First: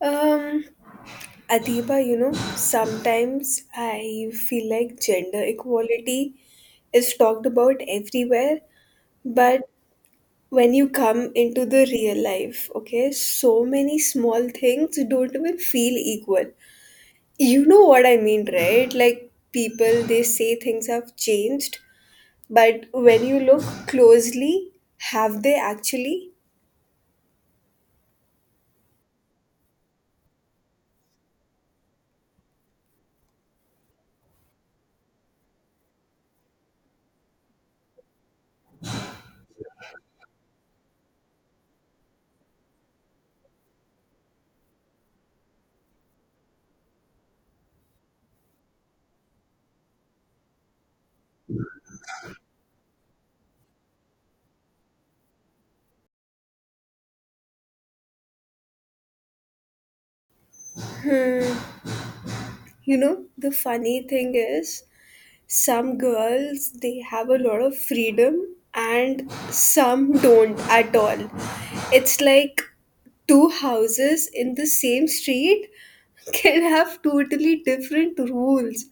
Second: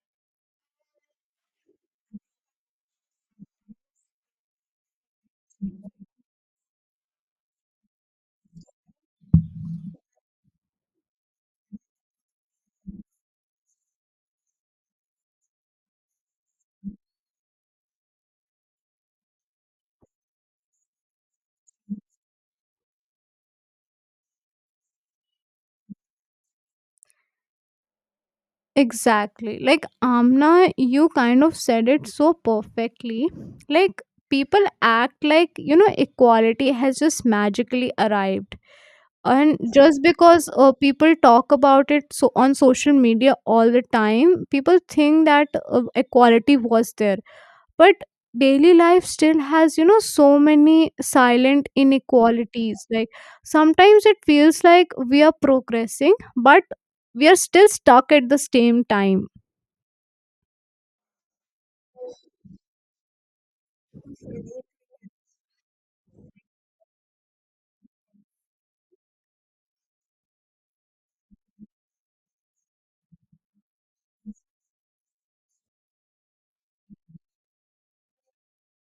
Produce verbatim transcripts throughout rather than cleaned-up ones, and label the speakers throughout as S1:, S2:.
S1: Um, Adiba, you know, sometimes I feel like gender equality is talked about everywhere, but when you come into the real life, okay, so many small things don't even feel equal. You know what I mean, right? Like people, they say things have changed, but when you look closely, have they actually?
S2: Exactly. Like Amna, you kind of said it so perfectly. Like people act like, you know, equality has just magically arrived. And just because uh, people talk about it so on social media all the time, people think that uh, equality was there. But daily life still has, you know, so many silent inequalities. Like sometimes it feels like we are progressing, but we are still stuck at the same time.
S1: You know, the funny thing is, some girls, they have a lot of freedom, and some don't at all. It's like two houses in the same street can have totally different rules.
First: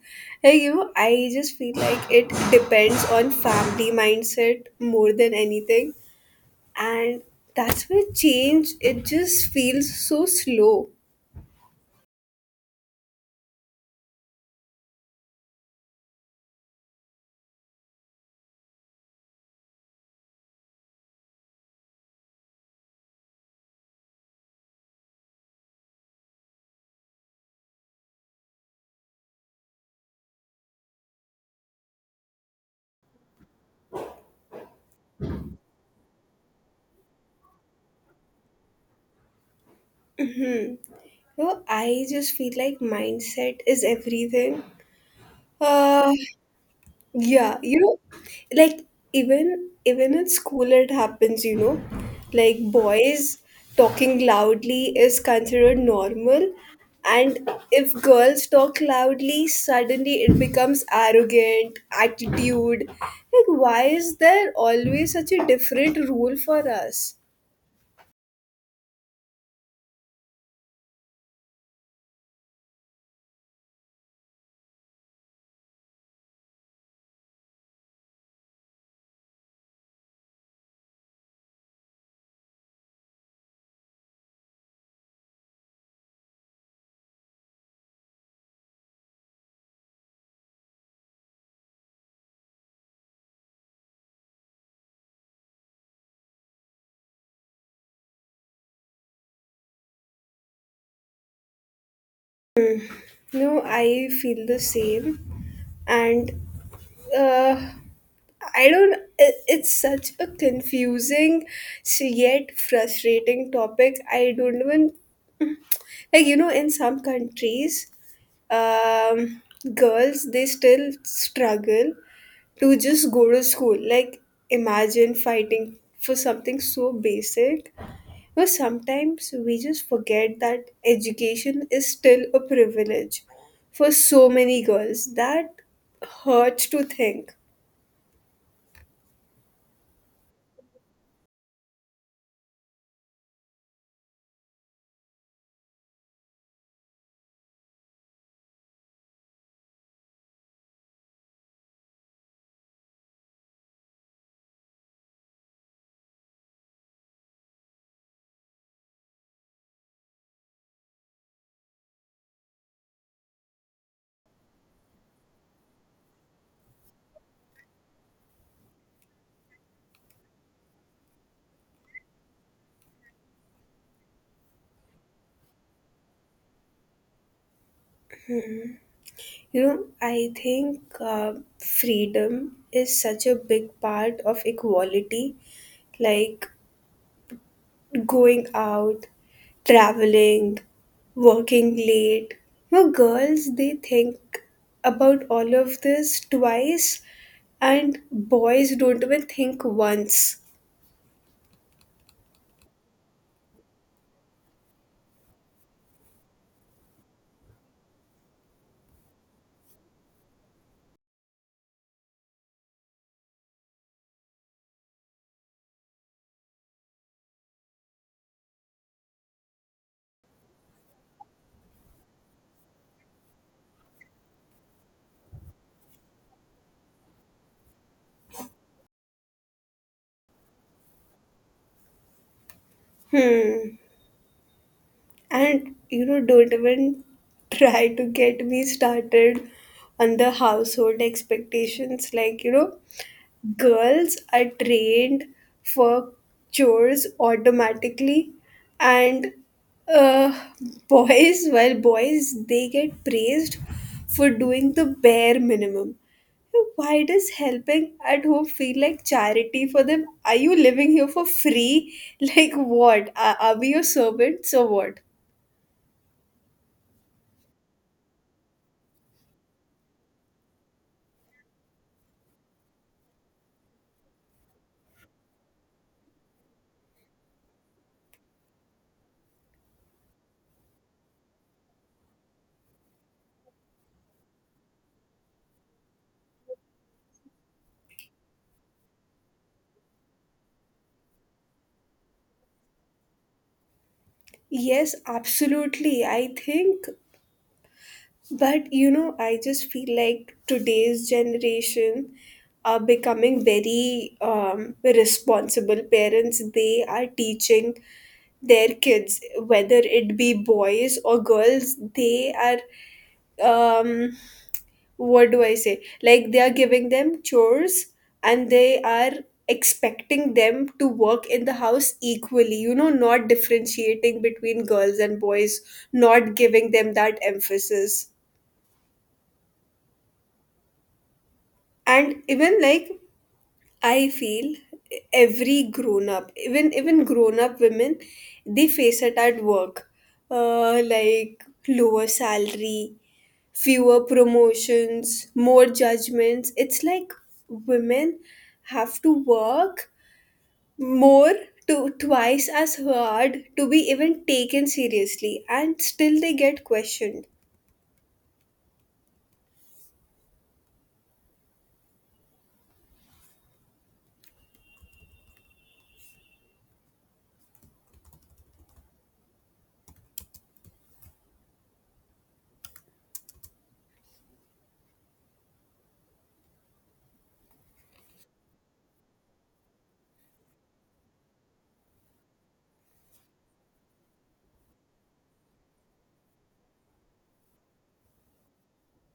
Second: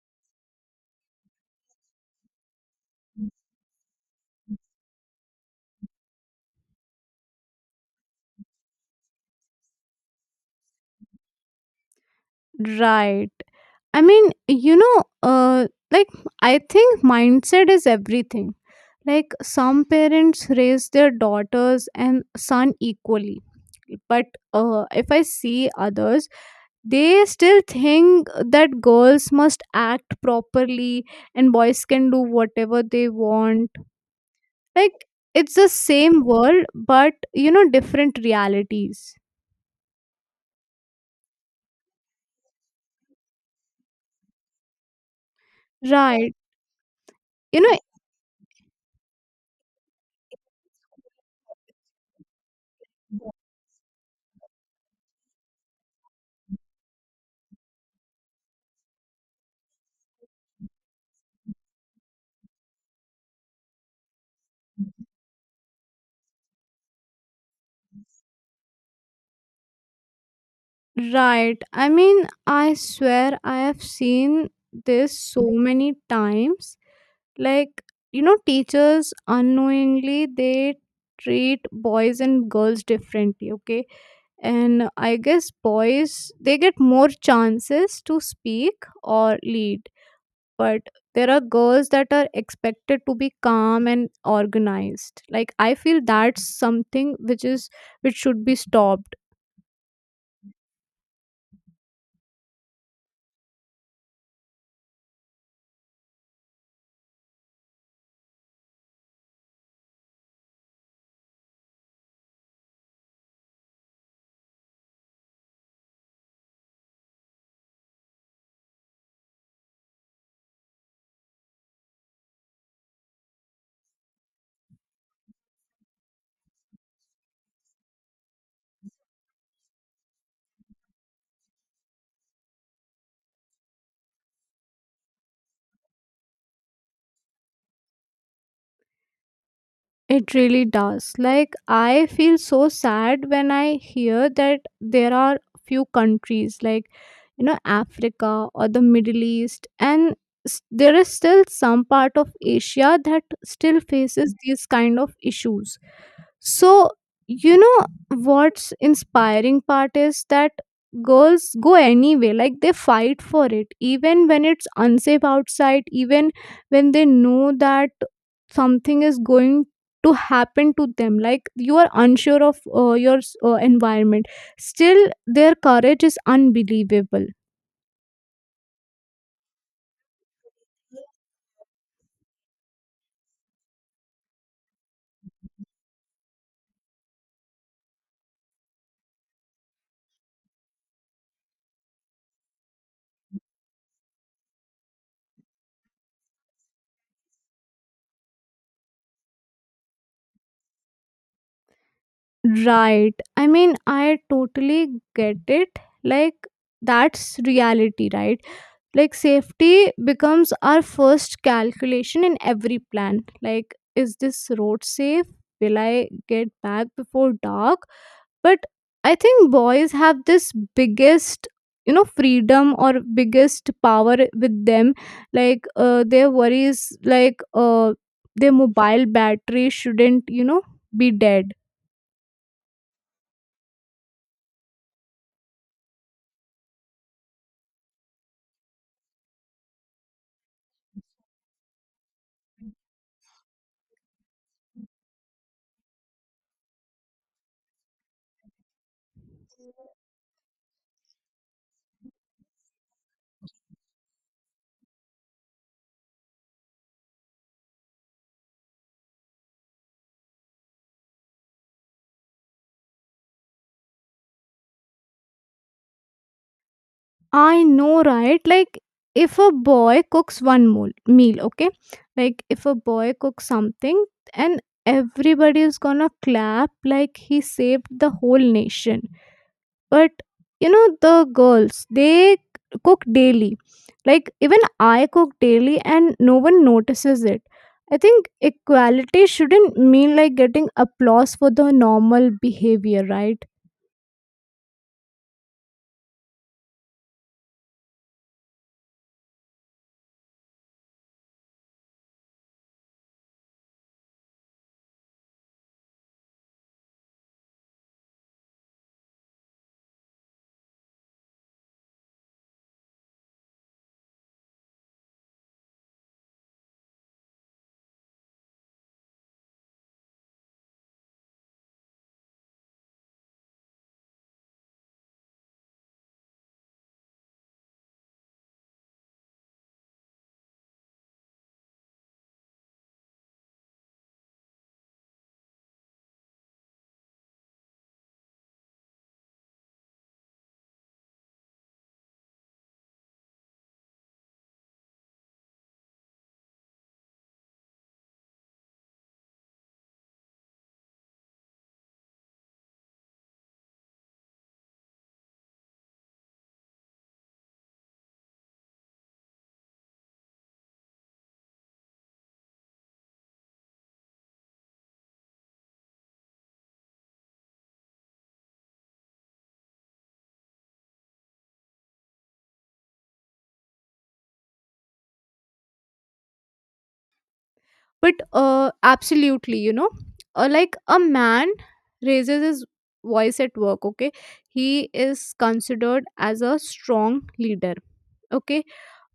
S1: Like, you know I just feel like it depends on family mindset more than anything, and that's where change, it just feels so slow.
S2: Right. I mean, you know, uh, like I think mindset is everything. Like some parents raise their daughters and son equally, but uh, if I see others, they still think that girls must act properly and boys can do whatever they want. Like it's the same world, but you know, different realities.
S1: you know, I just feel like mindset is everything. uh
S2: Right.
S1: Yeah,
S2: You know,
S1: you know, like even even at school it happens, you know, like boys talking loudly is considered normal, and if girls talk loudly, suddenly it becomes arrogant, attitude. Like, why is there always such a different rule for us?
S2: right. I mean, I swear I have seen this so many times. Like, you know, teachers unknowingly they treat boys and girls differently, okay? And I guess boys they get more chances to speak or lead, but there are girls that are expected to be calm and organized. Like I feel that's something which is which should be stopped.
S1: No, I feel the same. And uh, I don't, it, it's such a confusing s- yet frustrating topic. I don't even, like, you know, in some countries, um, girls, they still struggle to just go to school. Like, imagine fighting for something so basic, but sometimes we just forget that education is still a privilege for so many girls. That hurts to think.
S2: It really does. Like, I feel so sad when I hear that there are few countries like, you know, Africa or the Middle East, and s- there is still some part of Asia that still faces these kind of issues. So, you know what's inspiring part is that girls go anyway, like they fight for it, even when it's unsafe outside, even when they know that something is going to happen to them, like you are unsure of uh, your uh, environment. Still their courage is unbelievable.
S1: You know, I think uh, freedom is such a big part of equality, like going out, traveling, working late. You know, girls, they think about all of this twice, and boys don't even think once.
S2: Right, I mean I totally get it. Like that's reality, right? Like safety becomes our first calculation in every plan. Like, is this road safe? Will I get back before dark? But I think boys have this biggest, you know, freedom or biggest power with them. Like uh, their worries, like uh, their mobile battery shouldn't, you know, be dead.
S1: Hmm. And you know, don't even try to get me started on the household expectations. Like, you know, girls are trained for chores automatically, and uh, boys, well, boys, they get praised for doing the bare minimum. So why does helping at home feel like charity for them? Are you living here for free? Like, what? Are, are we your servants or what?
S2: I know, right? Like, if a boy cooks one mool- meal, okay? Like, if a boy cooks something, and everybody is gonna clap like he saved the whole nation. But, you know, the girls, they cook daily. Like, even I cook daily, and no one notices it. I think equality shouldn't mean like getting applause for the normal behavior, right?
S1: Yes, absolutely. I think, but you know, I just feel like today's generation are becoming very um, responsible parents. They are teaching their kids, whether it be boys or girls, they are, um, what do I say? Like, they are giving them chores and they are expecting them to work in the house equally, you know, not differentiating between girls and boys, not giving them that emphasis. And even like I feel every grown up, even even grown up women, they face it at work. Uh, like lower salary, fewer promotions, more judgments. It's like women have to work more, to twice as hard to be even taken seriously, and still they get questioned.
S2: But uh, absolutely, you know, uh, like a man raises his voice at work, okay, he is considered as a strong leader, okay,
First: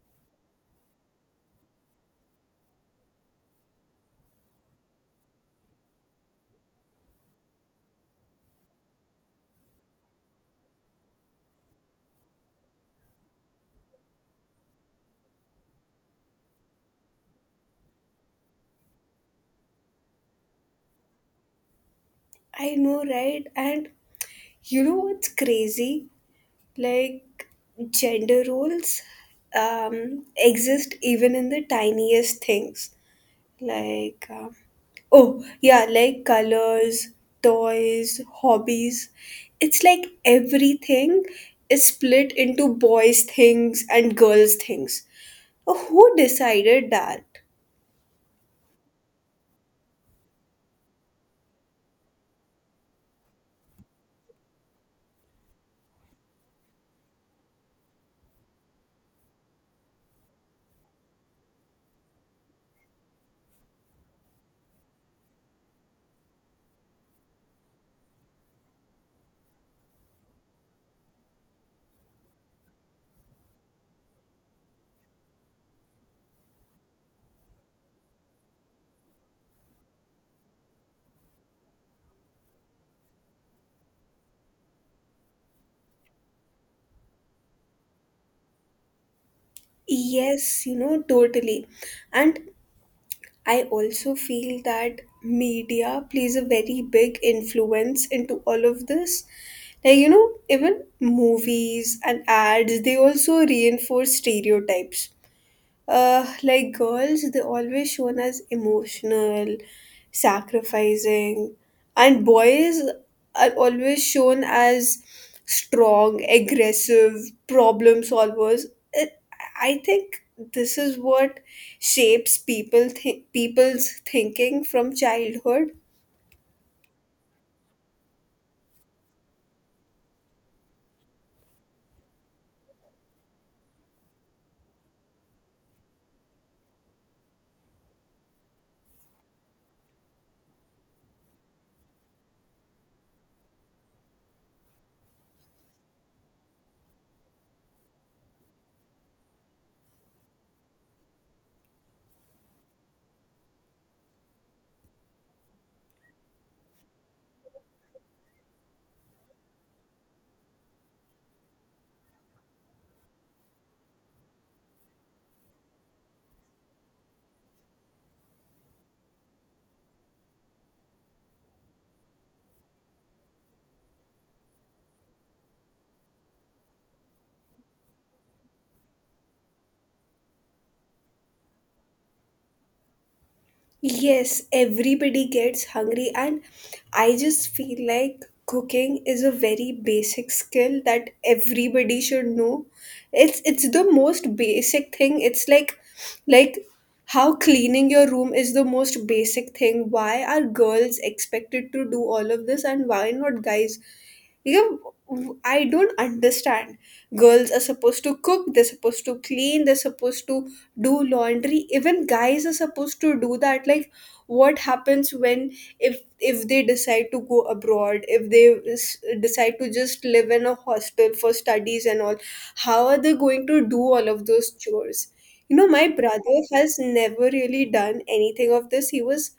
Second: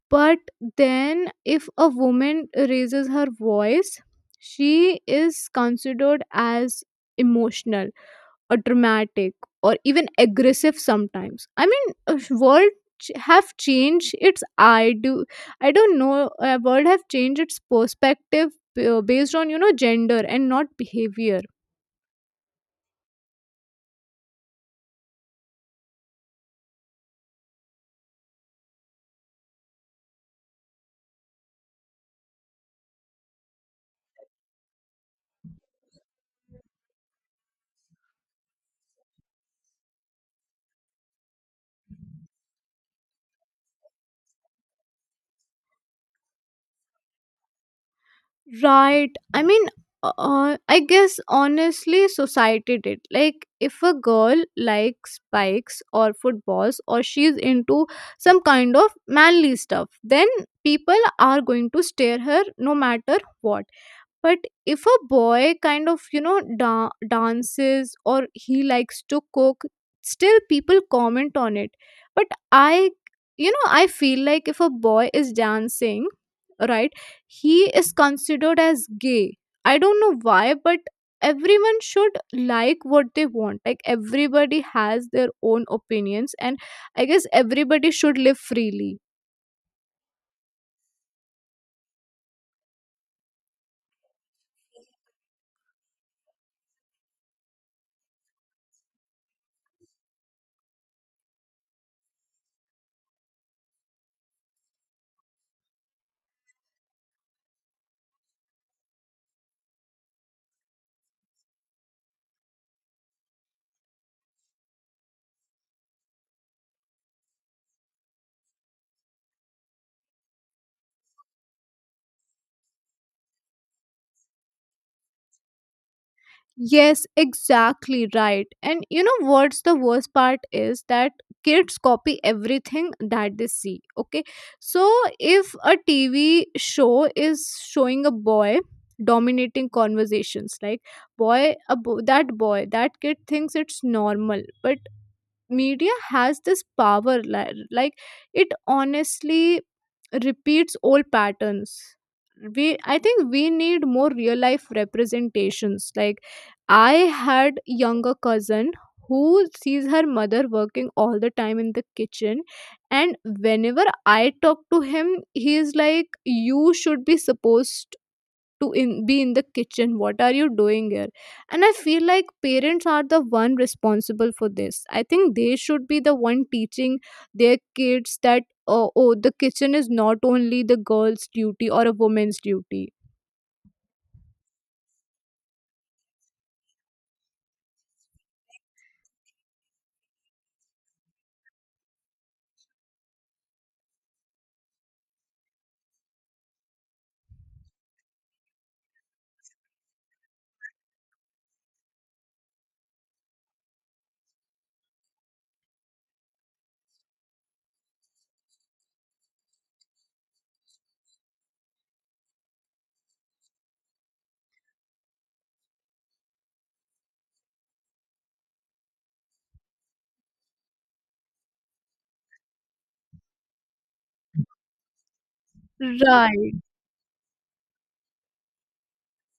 S2: but then if a woman raises her voice she is considered as emotional or dramatic or even aggressive sometimes. I mean, uh, world ch- have changed its, I do I don't know, uh, world have changed its perspective uh, based on, you know, gender and not behavior.
S1: I know, right? And you know what's crazy? Like, gender roles um exist even in the tiniest things, like, uh, oh yeah, like colors, toys, hobbies. It's like everything is split into boys things and girls things. Oh, who decided that?
S2: Right, I mean, uh, uh, I guess honestly society did. Like if a girl likes bikes or footballs or she's into some kind of manly stuff, then people are going to stare her no matter what. But if a boy kind of, you know, da- dances or he likes to cook, still people comment on it. But i you know, I feel like if a boy is dancing, right, he is considered as gay. I don't know why, but everyone should like what they want. Like everybody has their own opinions, and I guess everybody should live freely.
S1: Yes, you know totally. And I also feel that media plays a very big influence into all of this, like, you know even movies and ads, they also reinforce stereotypes. Uh, like girls, they're always shown as emotional, sacrificing, and boys are always shown as strong, aggressive, problem solvers. It, I think this is what shapes people think people's thinking from childhood.
S2: Yes, exactly right. And you know what's the worst part is that kids copy everything that they see. Okay. So if a T V show is showing a boy dominating conversations, like boy a bo- that boy that kid thinks it's normal. But media has this power, li- like it honestly repeats old patterns. We i think we need more real life representations. Like I had younger cousin who sees her mother working all the time in the kitchen, and whenever I talk to him he is like, "You should be supposed to in, be in the kitchen, what are you doing here?" And I feel like parents are the one responsible for this. I think they should be the one teaching their kids that uh, oh the kitchen is not only the girl's duty or a woman's duty.
S1: Yes, everybody gets hungry, and I just feel like cooking is a very basic skill that everybody should know. It's it's the most basic thing. It's like like how cleaning your room is the most basic thing. Why are girls expected to do all of this, and why not guys? You know, I don't understand. Girls are supposed to cook, they're supposed to clean, they're supposed to do laundry. Even guys are supposed to do that. Like, what happens when if if they decide to go abroad, if they s- decide to just live in a hostel for studies and all, how are they going to do all of those chores? You know my brother
S2: Right.
S1: has never really done anything of this. He was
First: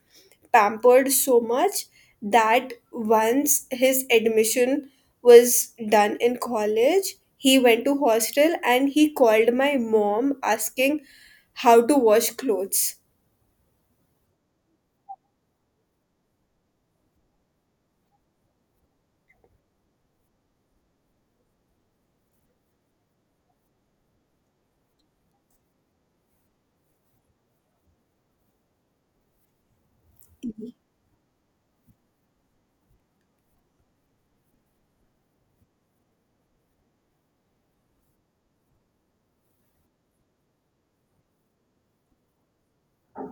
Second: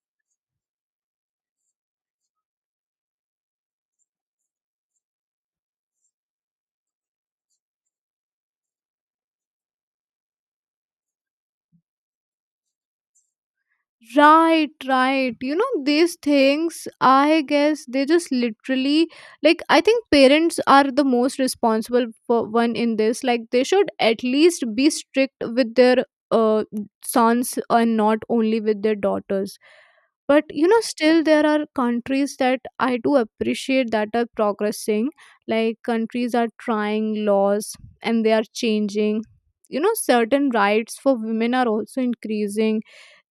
S1: pampered so much that once his admission was done in college, he went to hostel and he called my mom asking how to wash clothes.
S2: Right, right. You know, these things, I guess they just literally, like, I think parents are the most responsible for one in this. Like, they should at least be strict with their uh, sons and not only with their daughters. But, you know, still there are countries that I do appreciate that are progressing. Like, countries are trying laws and they are changing. You know, certain rights for women are also increasing.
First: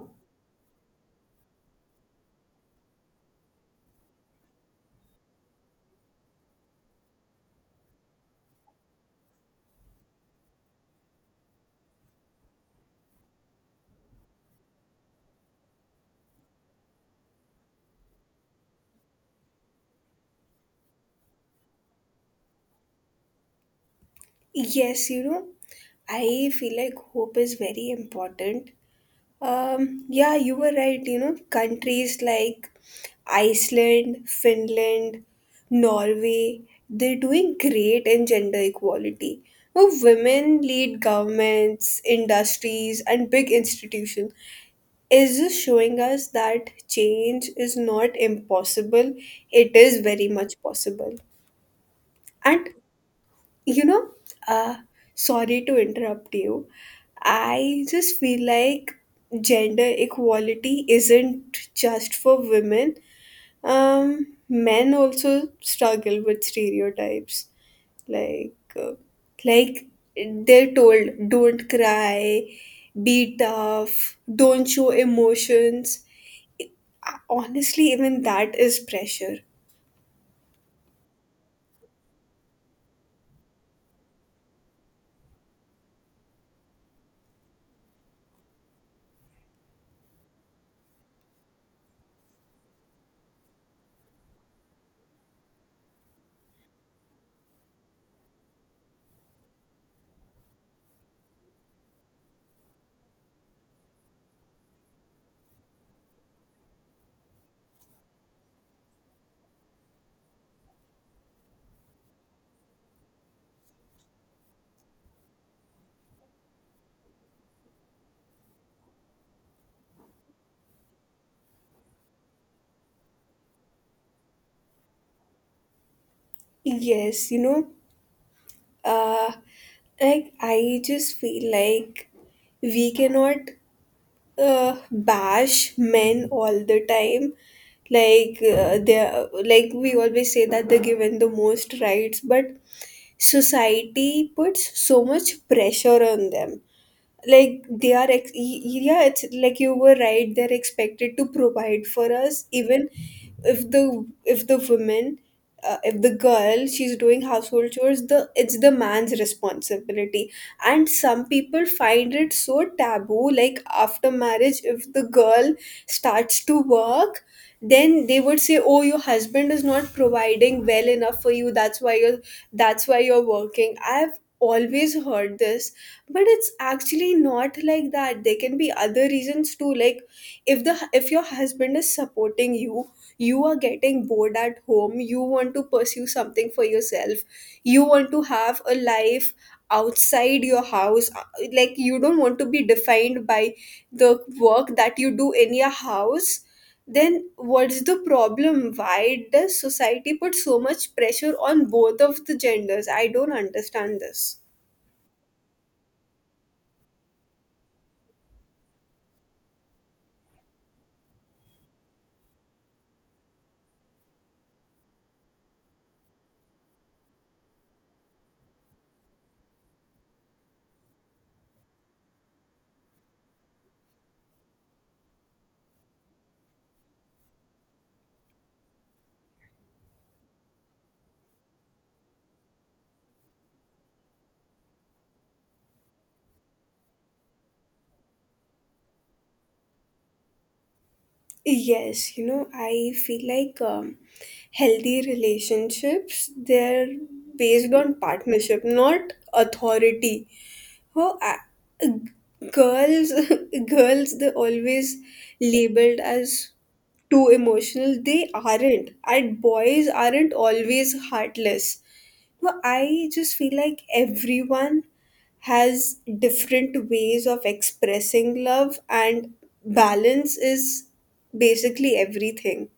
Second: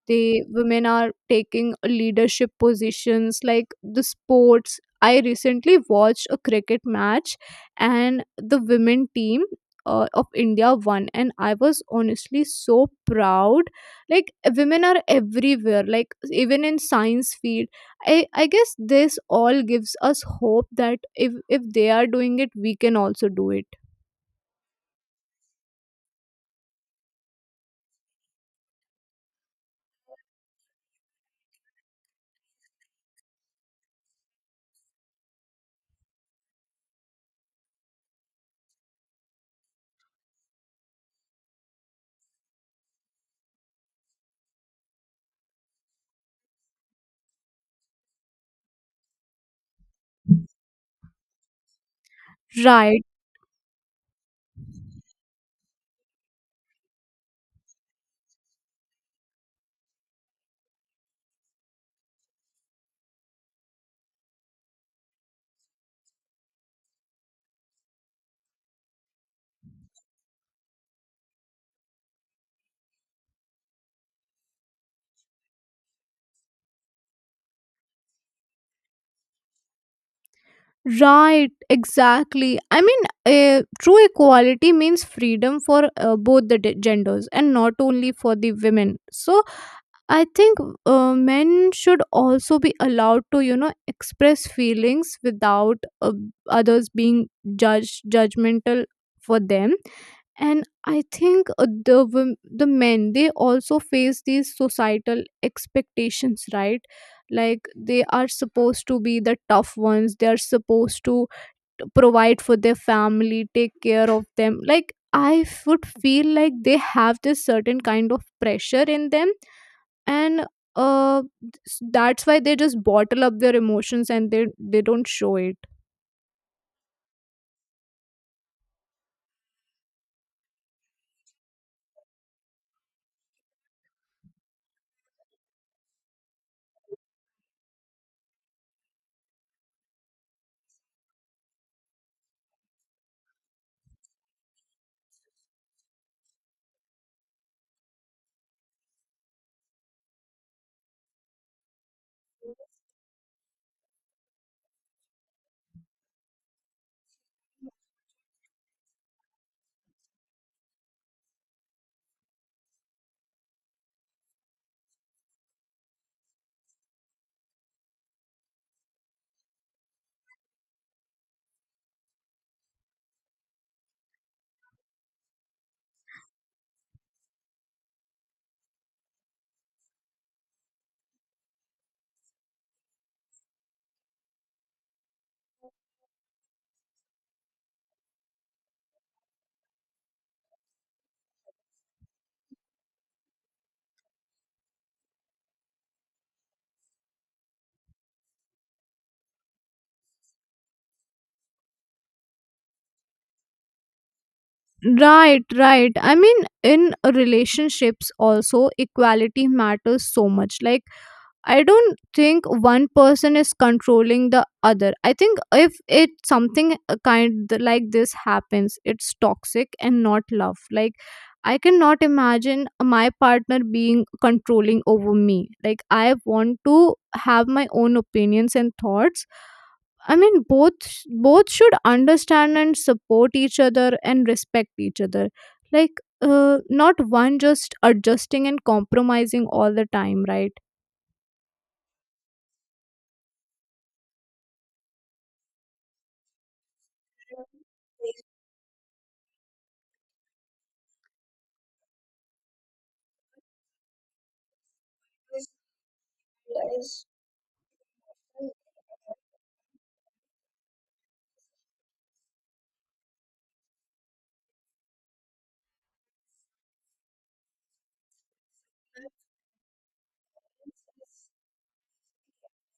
S2: The women are taking leadership positions, like the sports. I recently watched a cricket match, and the women team uh, of India won, and I was honestly so proud. Like women are everywhere, like even in science field. I i guess this all gives us hope that if if they are doing it, we can also do it.
S1: Yes you know I feel like hope is very important. Um, yeah, you were right. You know, countries like Iceland, Finland, Norway, they're doing great in gender equality. Now, women lead governments, industries, and big institutions. Is this showing us that change is not impossible? It is very much possible. And
S2: Right.
S1: you know, uh, sorry to interrupt you. I just feel like gender equality isn't just for women. Um, men also struggle with stereotypes. Like, uh, like they're told, don't cry, be tough, don't show emotions. Honestly, even that is pressure.
S2: Right, exactly. I mean, uh, true equality means freedom for uh, both the de- genders and not only for the women. So, I think uh, men should also be allowed to, you know, express feelings without uh, others being judged judgmental for them. And I think uh, the wom- the men they also face these societal expectations, right? Like they are supposed to be the tough ones. They are supposed to provide for their family, take care of them. Like I f- would feel like they have this certain kind of pressure in them, and uh s- that's why they just bottle up their emotions, and they they don't show it.
S1: Yes, you know, uh like I just feel like we cannot uh, bash men all the time, like uh, they like we always say that they're given the most rights, but society puts so much pressure on them, like they are ex- y- yeah, it's like you were right, they're expected to provide for us, even if the if the woman uh, if the girl, she's doing household chores, the it's the man's responsibility. And some people find it so taboo, like after marriage, if the girl starts to work, then they would say, oh, your husband is not providing well enough for you, that's why you're that's why you're working. I've always heard this, but it's actually not like that, there can be other reasons too. Like, if the if your husband is supporting you, you are getting bored at home, you want to pursue something for yourself, you want to have a life outside your house, uh, like you don't want to be defined by the work that you do in your house, then what's the problem? Why does society put so much pressure on both of the genders? I don't understand this.
S2: Right, right, I mean, in relationships also equality matters so much. Like, I don't think one person is controlling the other. I think if it something uh, kind like this happens, it's toxic and not love. Like I cannot imagine my partner being controlling over me. Like I want to have my own opinions and thoughts. I mean, both both should understand and support each other and respect each other. Like uh, not one just adjusting and compromising all the time, right?
S1: Yes, you know, I feel like um, healthy relationships, they're based on partnership, not authority. Oh, uh, girls, girls, they're always labeled as
S2: Realize.
S1: too emotional. They aren't. And boys aren't always heartless. No, I just feel like everyone has different ways of expressing love, and balance is basically everything.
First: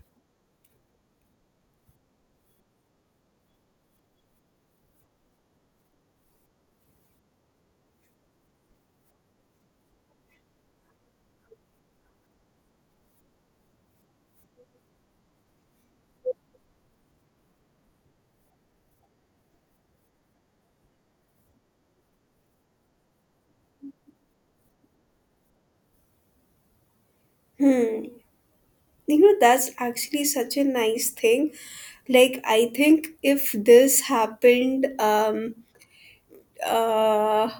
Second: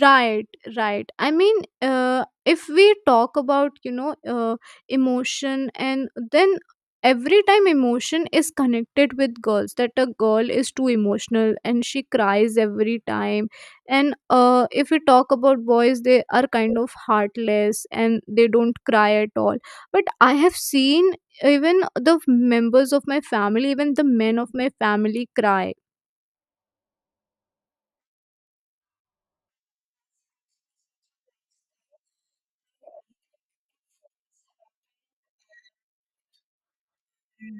S2: Right, right. I mean, uh, if we talk about, you know, uh, emotion, and then every time emotion is connected with girls, that a girl is too emotional and she cries every time. And uh, if we talk about boys, they are kind of heartless and they don't cry at all. But I have seen even the members of my family, even the men of my family cry.
S1: You know, that's actually such a nice thing. Like, I think if this happened, um, uh,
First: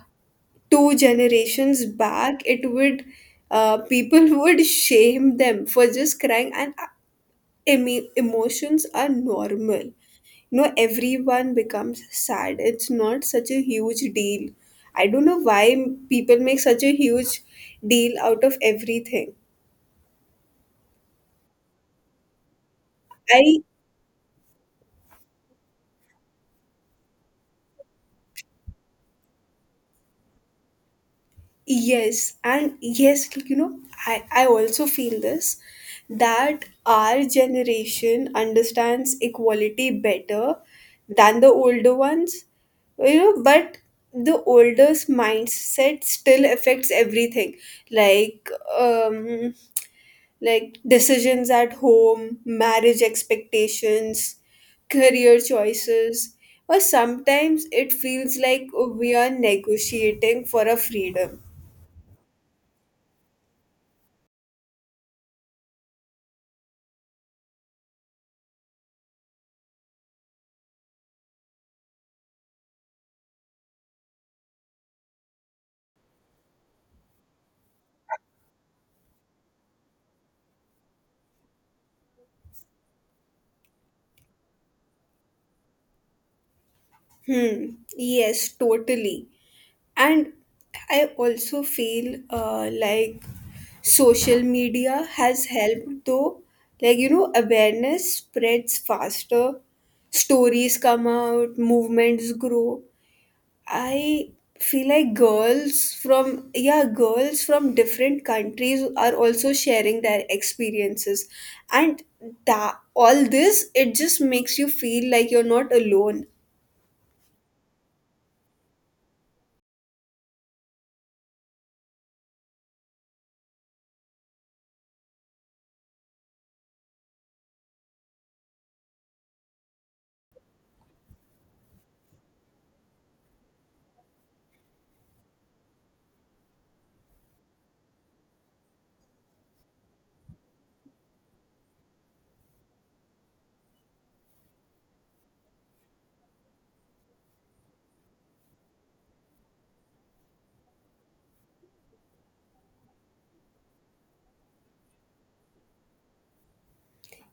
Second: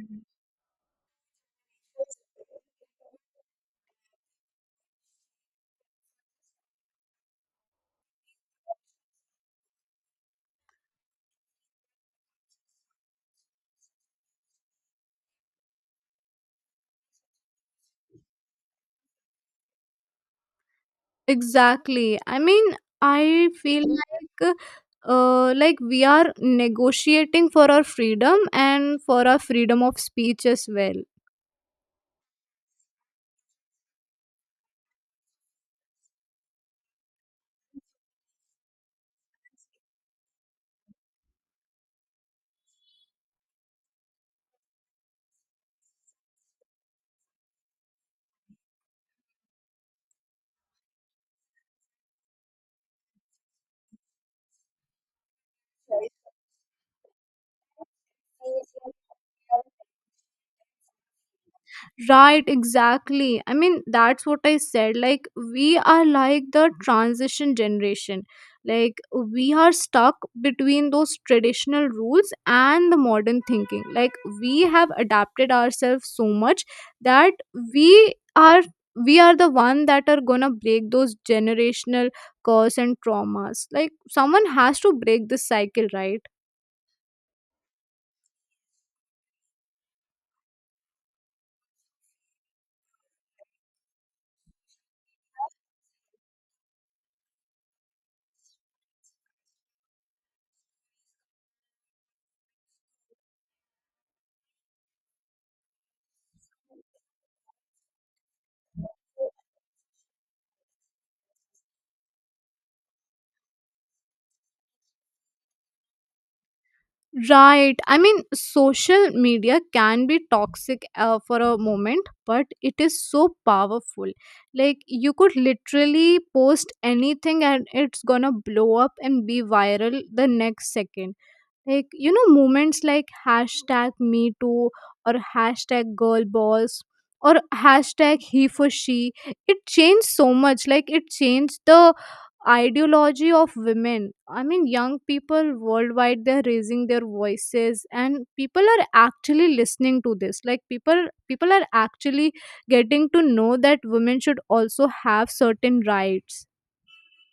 S1: two generations back, it would uh, people would shame them for just crying, and uh, emo- emotions are normal. You know, everyone becomes sad. It's not such a huge deal. I don't know why people make such a huge deal out of everything.
S2: Exactly. I mean, I
S1: I
S2: feel like uh, like we are negotiating for our freedom and for our freedom of speech as well.
S1: Yes, and yes, like, you know, I, I also feel this, that our generation understands equality better than the older ones, you know, but the older's mindset still affects everything, like um, like decisions at home, marriage expectations, career choices, or sometimes it feels like we are negotiating for a freedom.
S2: Right, exactly. I mean, that's what I said. Like, we are like the transition generation. Like, we are stuck between those traditional rules and the modern thinking. Like, we have adapted ourselves so much that we are we are the one that are gonna break those generational curse and traumas. Like someone has to break this cycle, right?
S1: Hmm. Yes, totally. And I also feel, uh, like social media has helped though. Like, you know, awareness spreads faster, stories come out, movements grow. I feel like girls from, yeah, girls from different countries are also sharing their experiences. And that, all this, it just makes you feel like you're not alone.
S2: Right. I mean, social media can be toxic uh, for a moment, but it is so powerful. Like, you could literally post anything and it's gonna blow up and be viral the next second. Like, you know, moments like hashtag me too or hashtag girl boss or hashtag he for she, it changed so much. Like, it changed the ideology of women. I mean, young people worldwide they're raising their voices and people are actually listening to this. Like, people people are actually getting to know that women should also have certain rights.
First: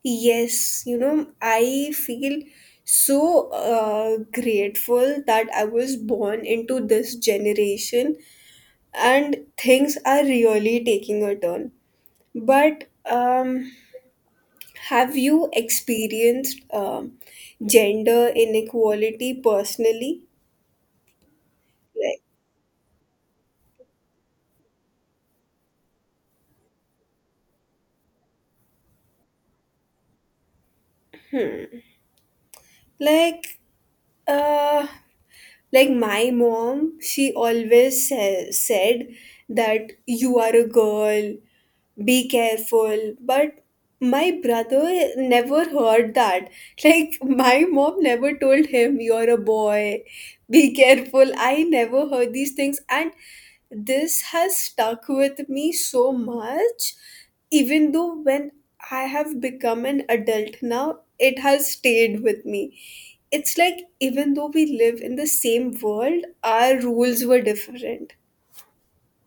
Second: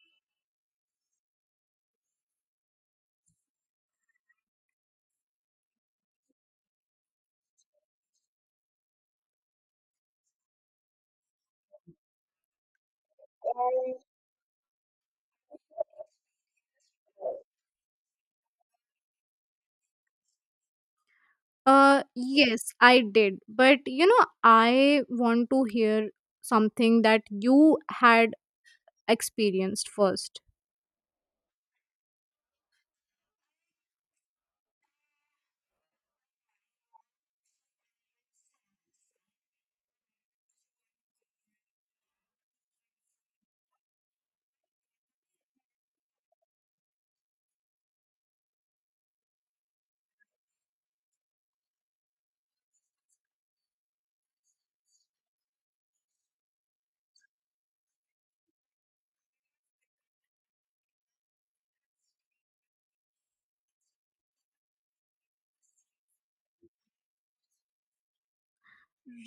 S1: Yes, you know, I feel so uh, grateful that I was born into this generation and things are really taking a turn. But um, have you experienced um, gender inequality personally?
S2: Uh,
S1: Like,
S2: yes, I did. But you know, I want to hear something that you had experienced first.
S1: like uh, like my mom, she always sa- said that you are a girl, be careful, but my brother never heard that. Like, my mom never told him, you're a boy, be careful, I never heard these things, and this has stuck with me so much, even though when I have become an adult now, it has stayed with me. It's like, even though we live in the same world, our rules were different.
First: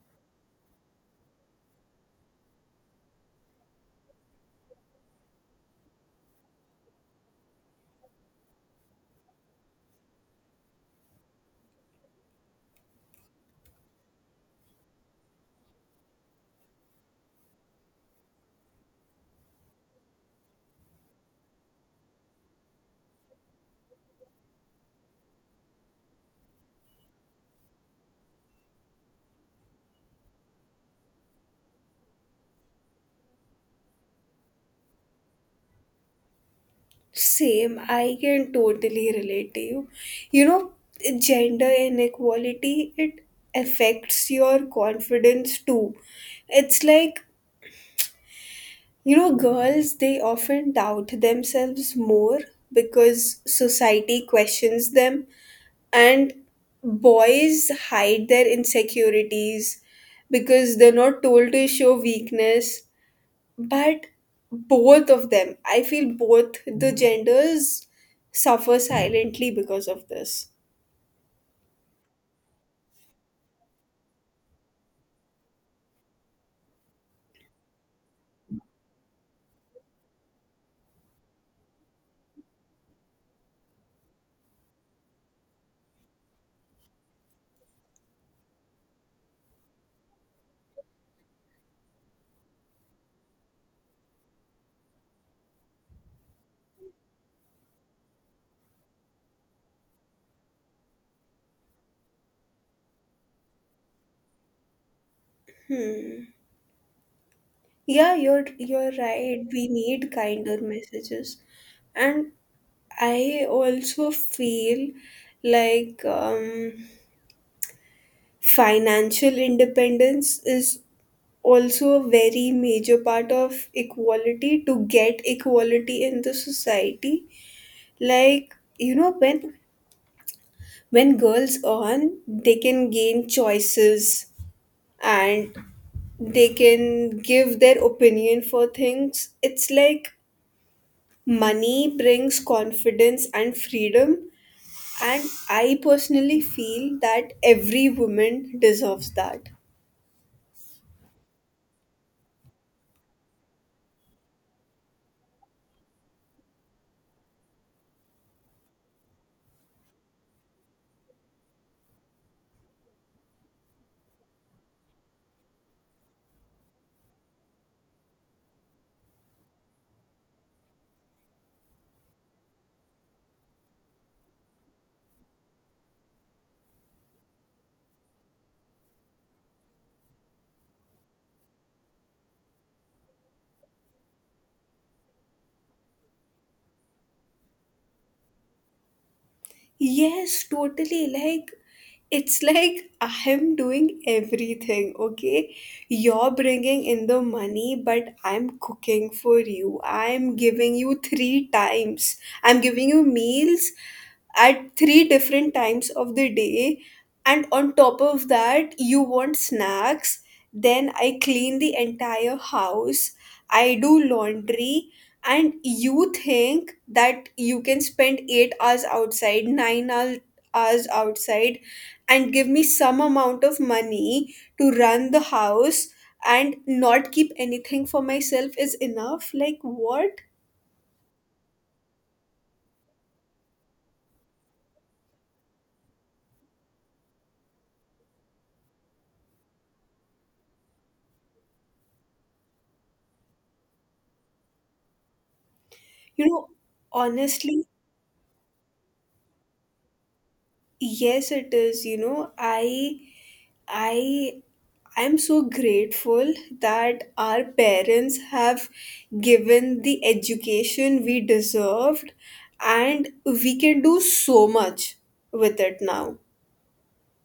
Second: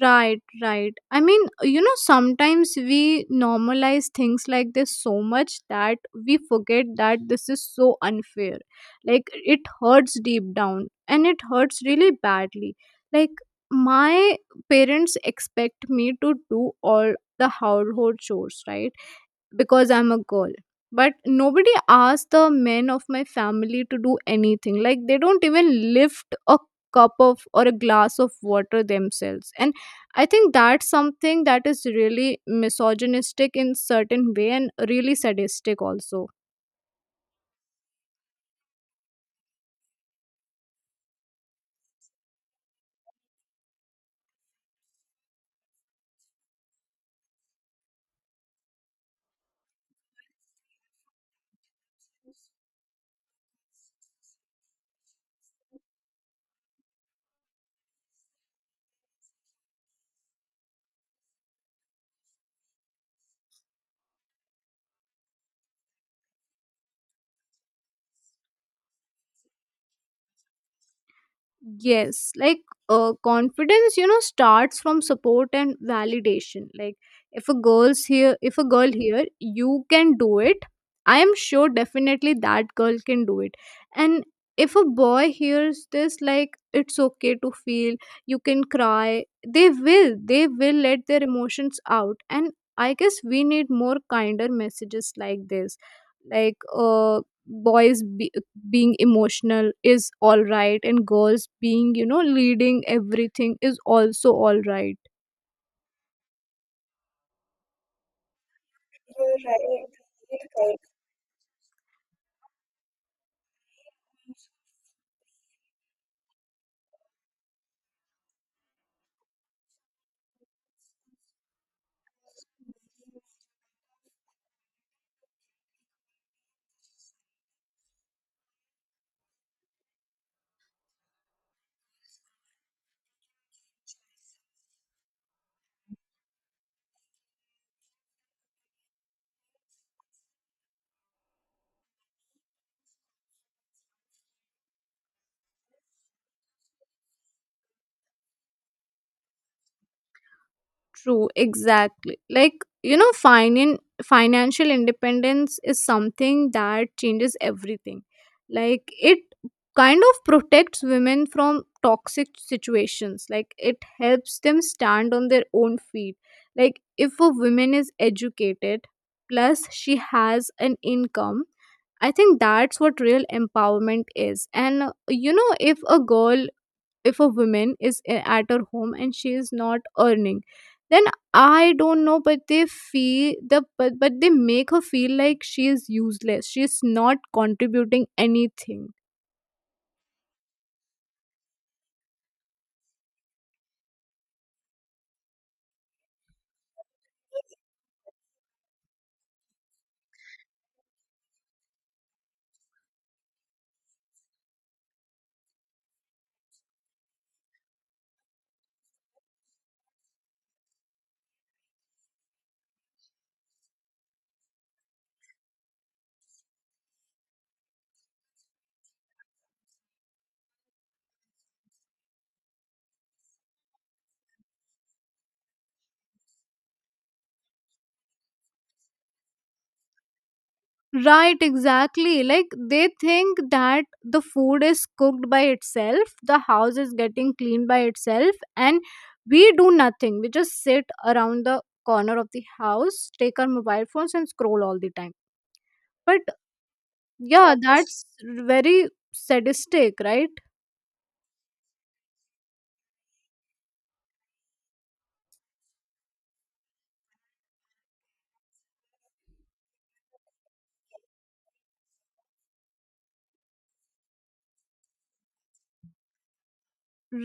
S2: Right, right. I mean, you know, sometimes we normalize things like this so much that we forget that this is so unfair. Like, it hurts deep down and it hurts really badly. Like, my parents expect me to do all the household chores, right? Because I'm a girl. But nobody asked the men of my family to do anything. Like they don't even lift a cup of or a glass of water themselves. And I think that's something that is really misogynistic in certain way and really sadistic also.
S1: Same, I can totally relate to you. You know, Gender inequality, it affects your confidence too. It's like, you know, girls, they often doubt themselves more because society questions them, and boys hide their insecurities because they're not told to show weakness, but both of them, I feel, both the genders suffer silently because of this.
S2: Yes, like uh, confidence, you know, starts from support and validation. Like if a girl's here, if a girl here, you can do it. I am sure definitely that girl can do it. And if a boy hears this, like it's okay to feel, you can cry. They will, they will let their emotions out. And I guess we need more kinder messages like this. Like uh, boys be, being emotional is all right and girls being, you know, leading everything is also all right.
S1: hmm. Yeah, you're you're right, we need kinder messages. And I also feel like um financial independence is also a very major part of equality, to get equality in the society. Like, you know when when girls earn, they can gain choices and they can give their opinion for things. It's like money brings confidence and freedom, and I personally feel that every woman deserves that.
S2: True, exactly. Like, you know, finan- financial independence is something that changes everything. Like, it kind of protects women from toxic situations. Like, it helps them stand on their own feet. Like, if a woman is educated, plus she has an income, I think that's what real empowerment is. And, uh, you know, if a girl if a woman is a- at her home and she is not earning, then I don't know, but they feel the but, but they make her feel like she is useless, she is not contributing anything.
S1: Yes, totally. Like, it's like I am doing everything, okay? You're bringing in the money, but I'm cooking for you. I'm giving you three times. I'm giving you meals at three different times of the day. And on top of that, you want snacks. Then I clean the entire house. I do laundry, and you think that you can spend eight hours outside, nine hour, hours outside, and give me some amount of money to run the house and not keep anything for myself, is enough? Like, what?
S2: Right, exactly. Like they think that the food is cooked by itself, the house is getting cleaned by itself, and we do nothing. We just sit around the corner of the house, take our mobile phones and scroll all the time.
S1: you
S2: But
S1: know
S2: yeah,
S1: Honestly,
S2: that's very sadistic, right?
S1: yes it is. you know i i I'm so grateful that our parents have given the education we deserved, and we can do so much with it now.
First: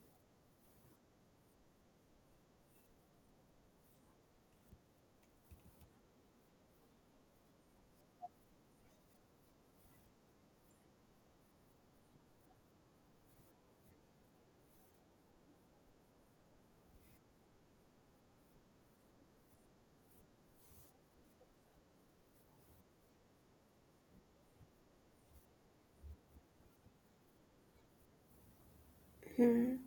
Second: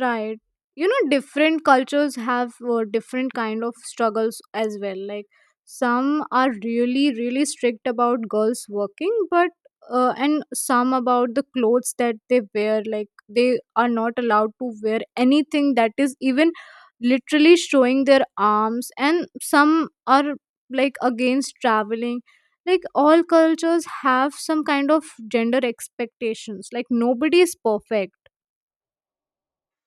S2: Right. You know, different cultures have uh, different kind of struggles as well. Like some are really really strict about girls working, but uh, and some about the clothes that they wear. Like they are not allowed to wear anything that is even literally showing their arms, and some are like against traveling. Like all cultures have some kind of gender expectations. Like nobody is perfect.
S1: Hmm.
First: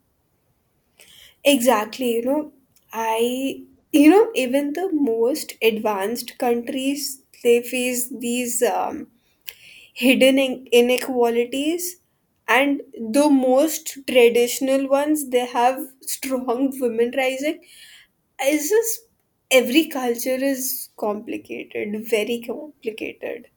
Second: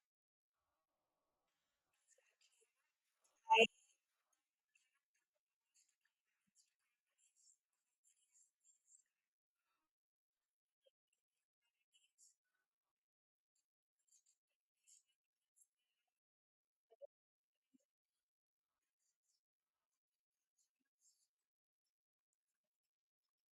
S1: Exactly, you know, I, you know, even the most advanced countries, they face these um, hidden in- inequalities, and the most traditional ones, they have strong women rising. It's just every culture is complicated, very complicated.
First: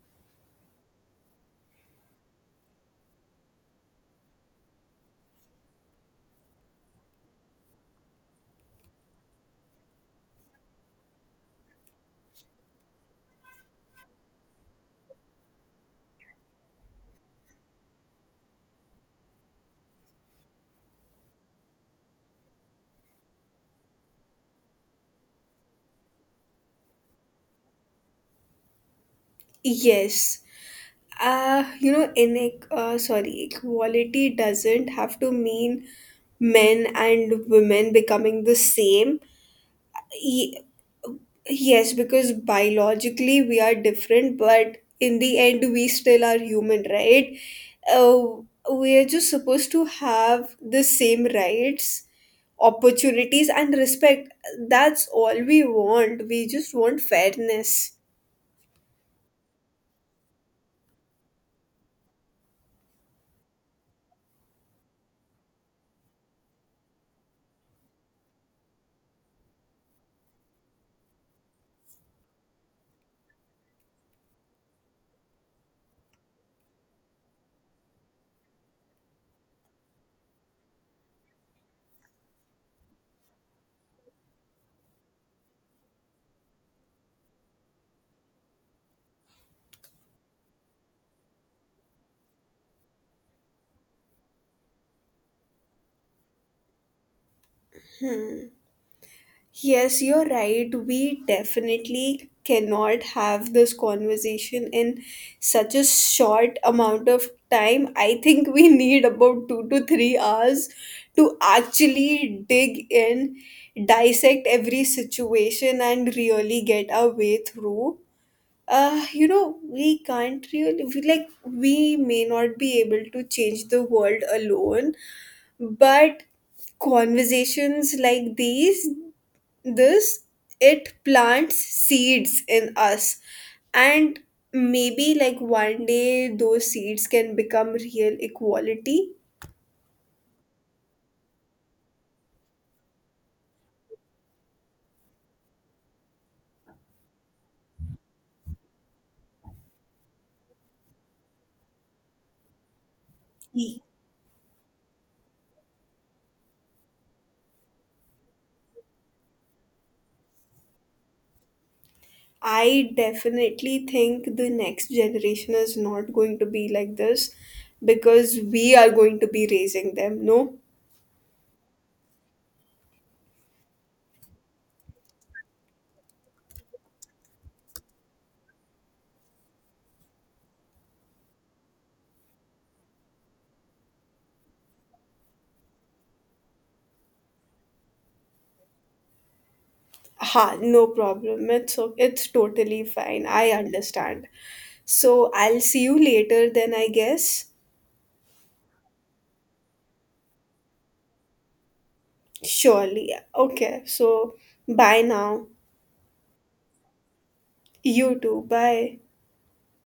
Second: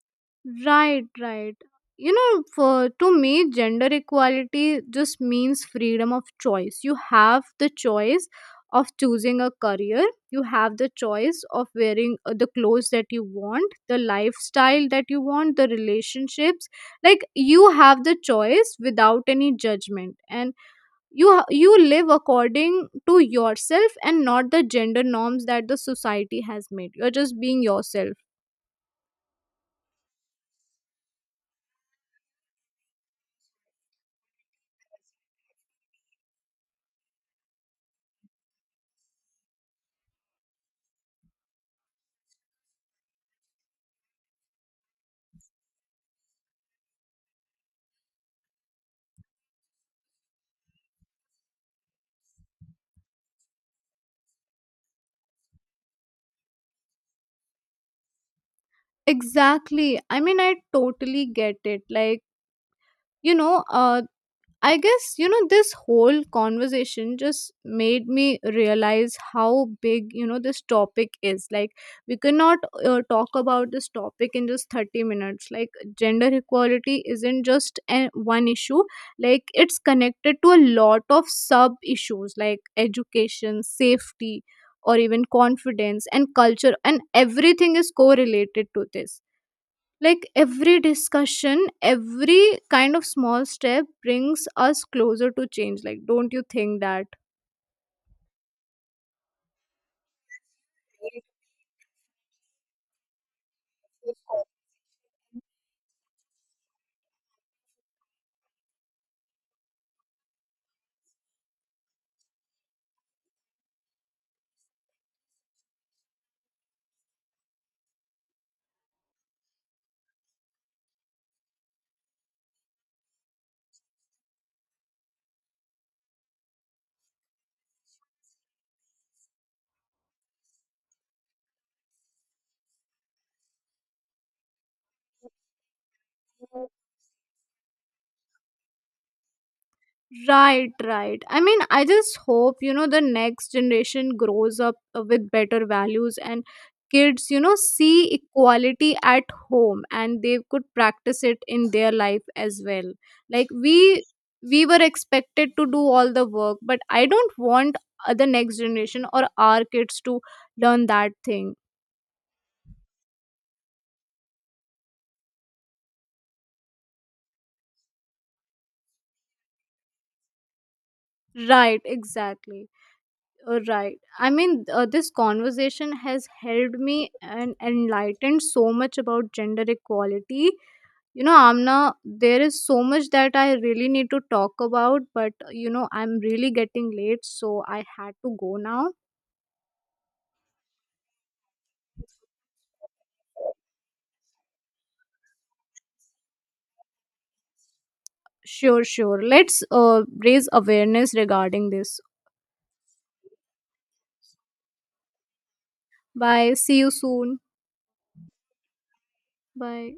S2: Right, right. You know, for to me, gender equality just means freedom of choice. You have the choice of choosing a career. You have the choice of wearing uh, the clothes that you want, the lifestyle that you want, the relationships. Like you have the choice without any judgment, and you ha- you live according to yourself and not the gender norms that the society has made. You're just being yourself.
S1: Yes. Uh, you know, in uh, sorry, equality doesn't have to mean men and women becoming the same. E- Yes, because biologically we are different, but in the end we still are human, right? Uh, we are just supposed to have the same rights, opportunities, and respect. That's all we want. We just want fairness.
S2: Exactly. I mean, I totally get it. Like, you know, uh, I guess, you know, this whole conversation just made me realize how big, you know, this topic is. Like, we cannot uh, talk about this topic in just thirty minutes. Like, gender equality isn't just an, one issue, like, it's connected to a lot of sub issues like education, safety, or even confidence and culture, and everything is correlated to this. Like every discussion, every kind of small step brings us closer to change. Like, don't you think that?
S1: Yes, you're right. We definitely cannot have this conversation in such a short amount of time. I think we need about two to three hours to actually dig in, dissect every situation, and really get our way through. Uh, you know, we can't really, we, like, we may not be able to change the world alone, but conversations like these, this it plants seeds in us, and maybe like one day those seeds can become real equality.
S2: Right, right. I mean, I just hope, you know, the next generation grows up uh, with better values and kids, you know, see equality at home and they could practice it in their life as well. Like
S1: Ye-
S2: we we were expected to do all the work, but I don't want uh, the next generation or our kids to learn that thing.
S1: I definitely think the next generation is not going to be like this, because we are going to be raising them, no?
S2: Right, exactly. Uh, Right. I mean, uh, this conversation has helped me and enlightened so much about gender equality. You know, Amna, there is so much that I really need to talk about, but uh, you know, I'm really getting late, so I had to go now.
S1: Ha, no problem, it's o- it's totally fine, I understand. So I'll see you later then, I guess.
S2: Sure, sure. Let's uh, raise awareness regarding this.
S1: Surely. Yeah. Okay. So bye now.
S2: Bye. See you soon.
S1: You too. Bye.
S2: Bye.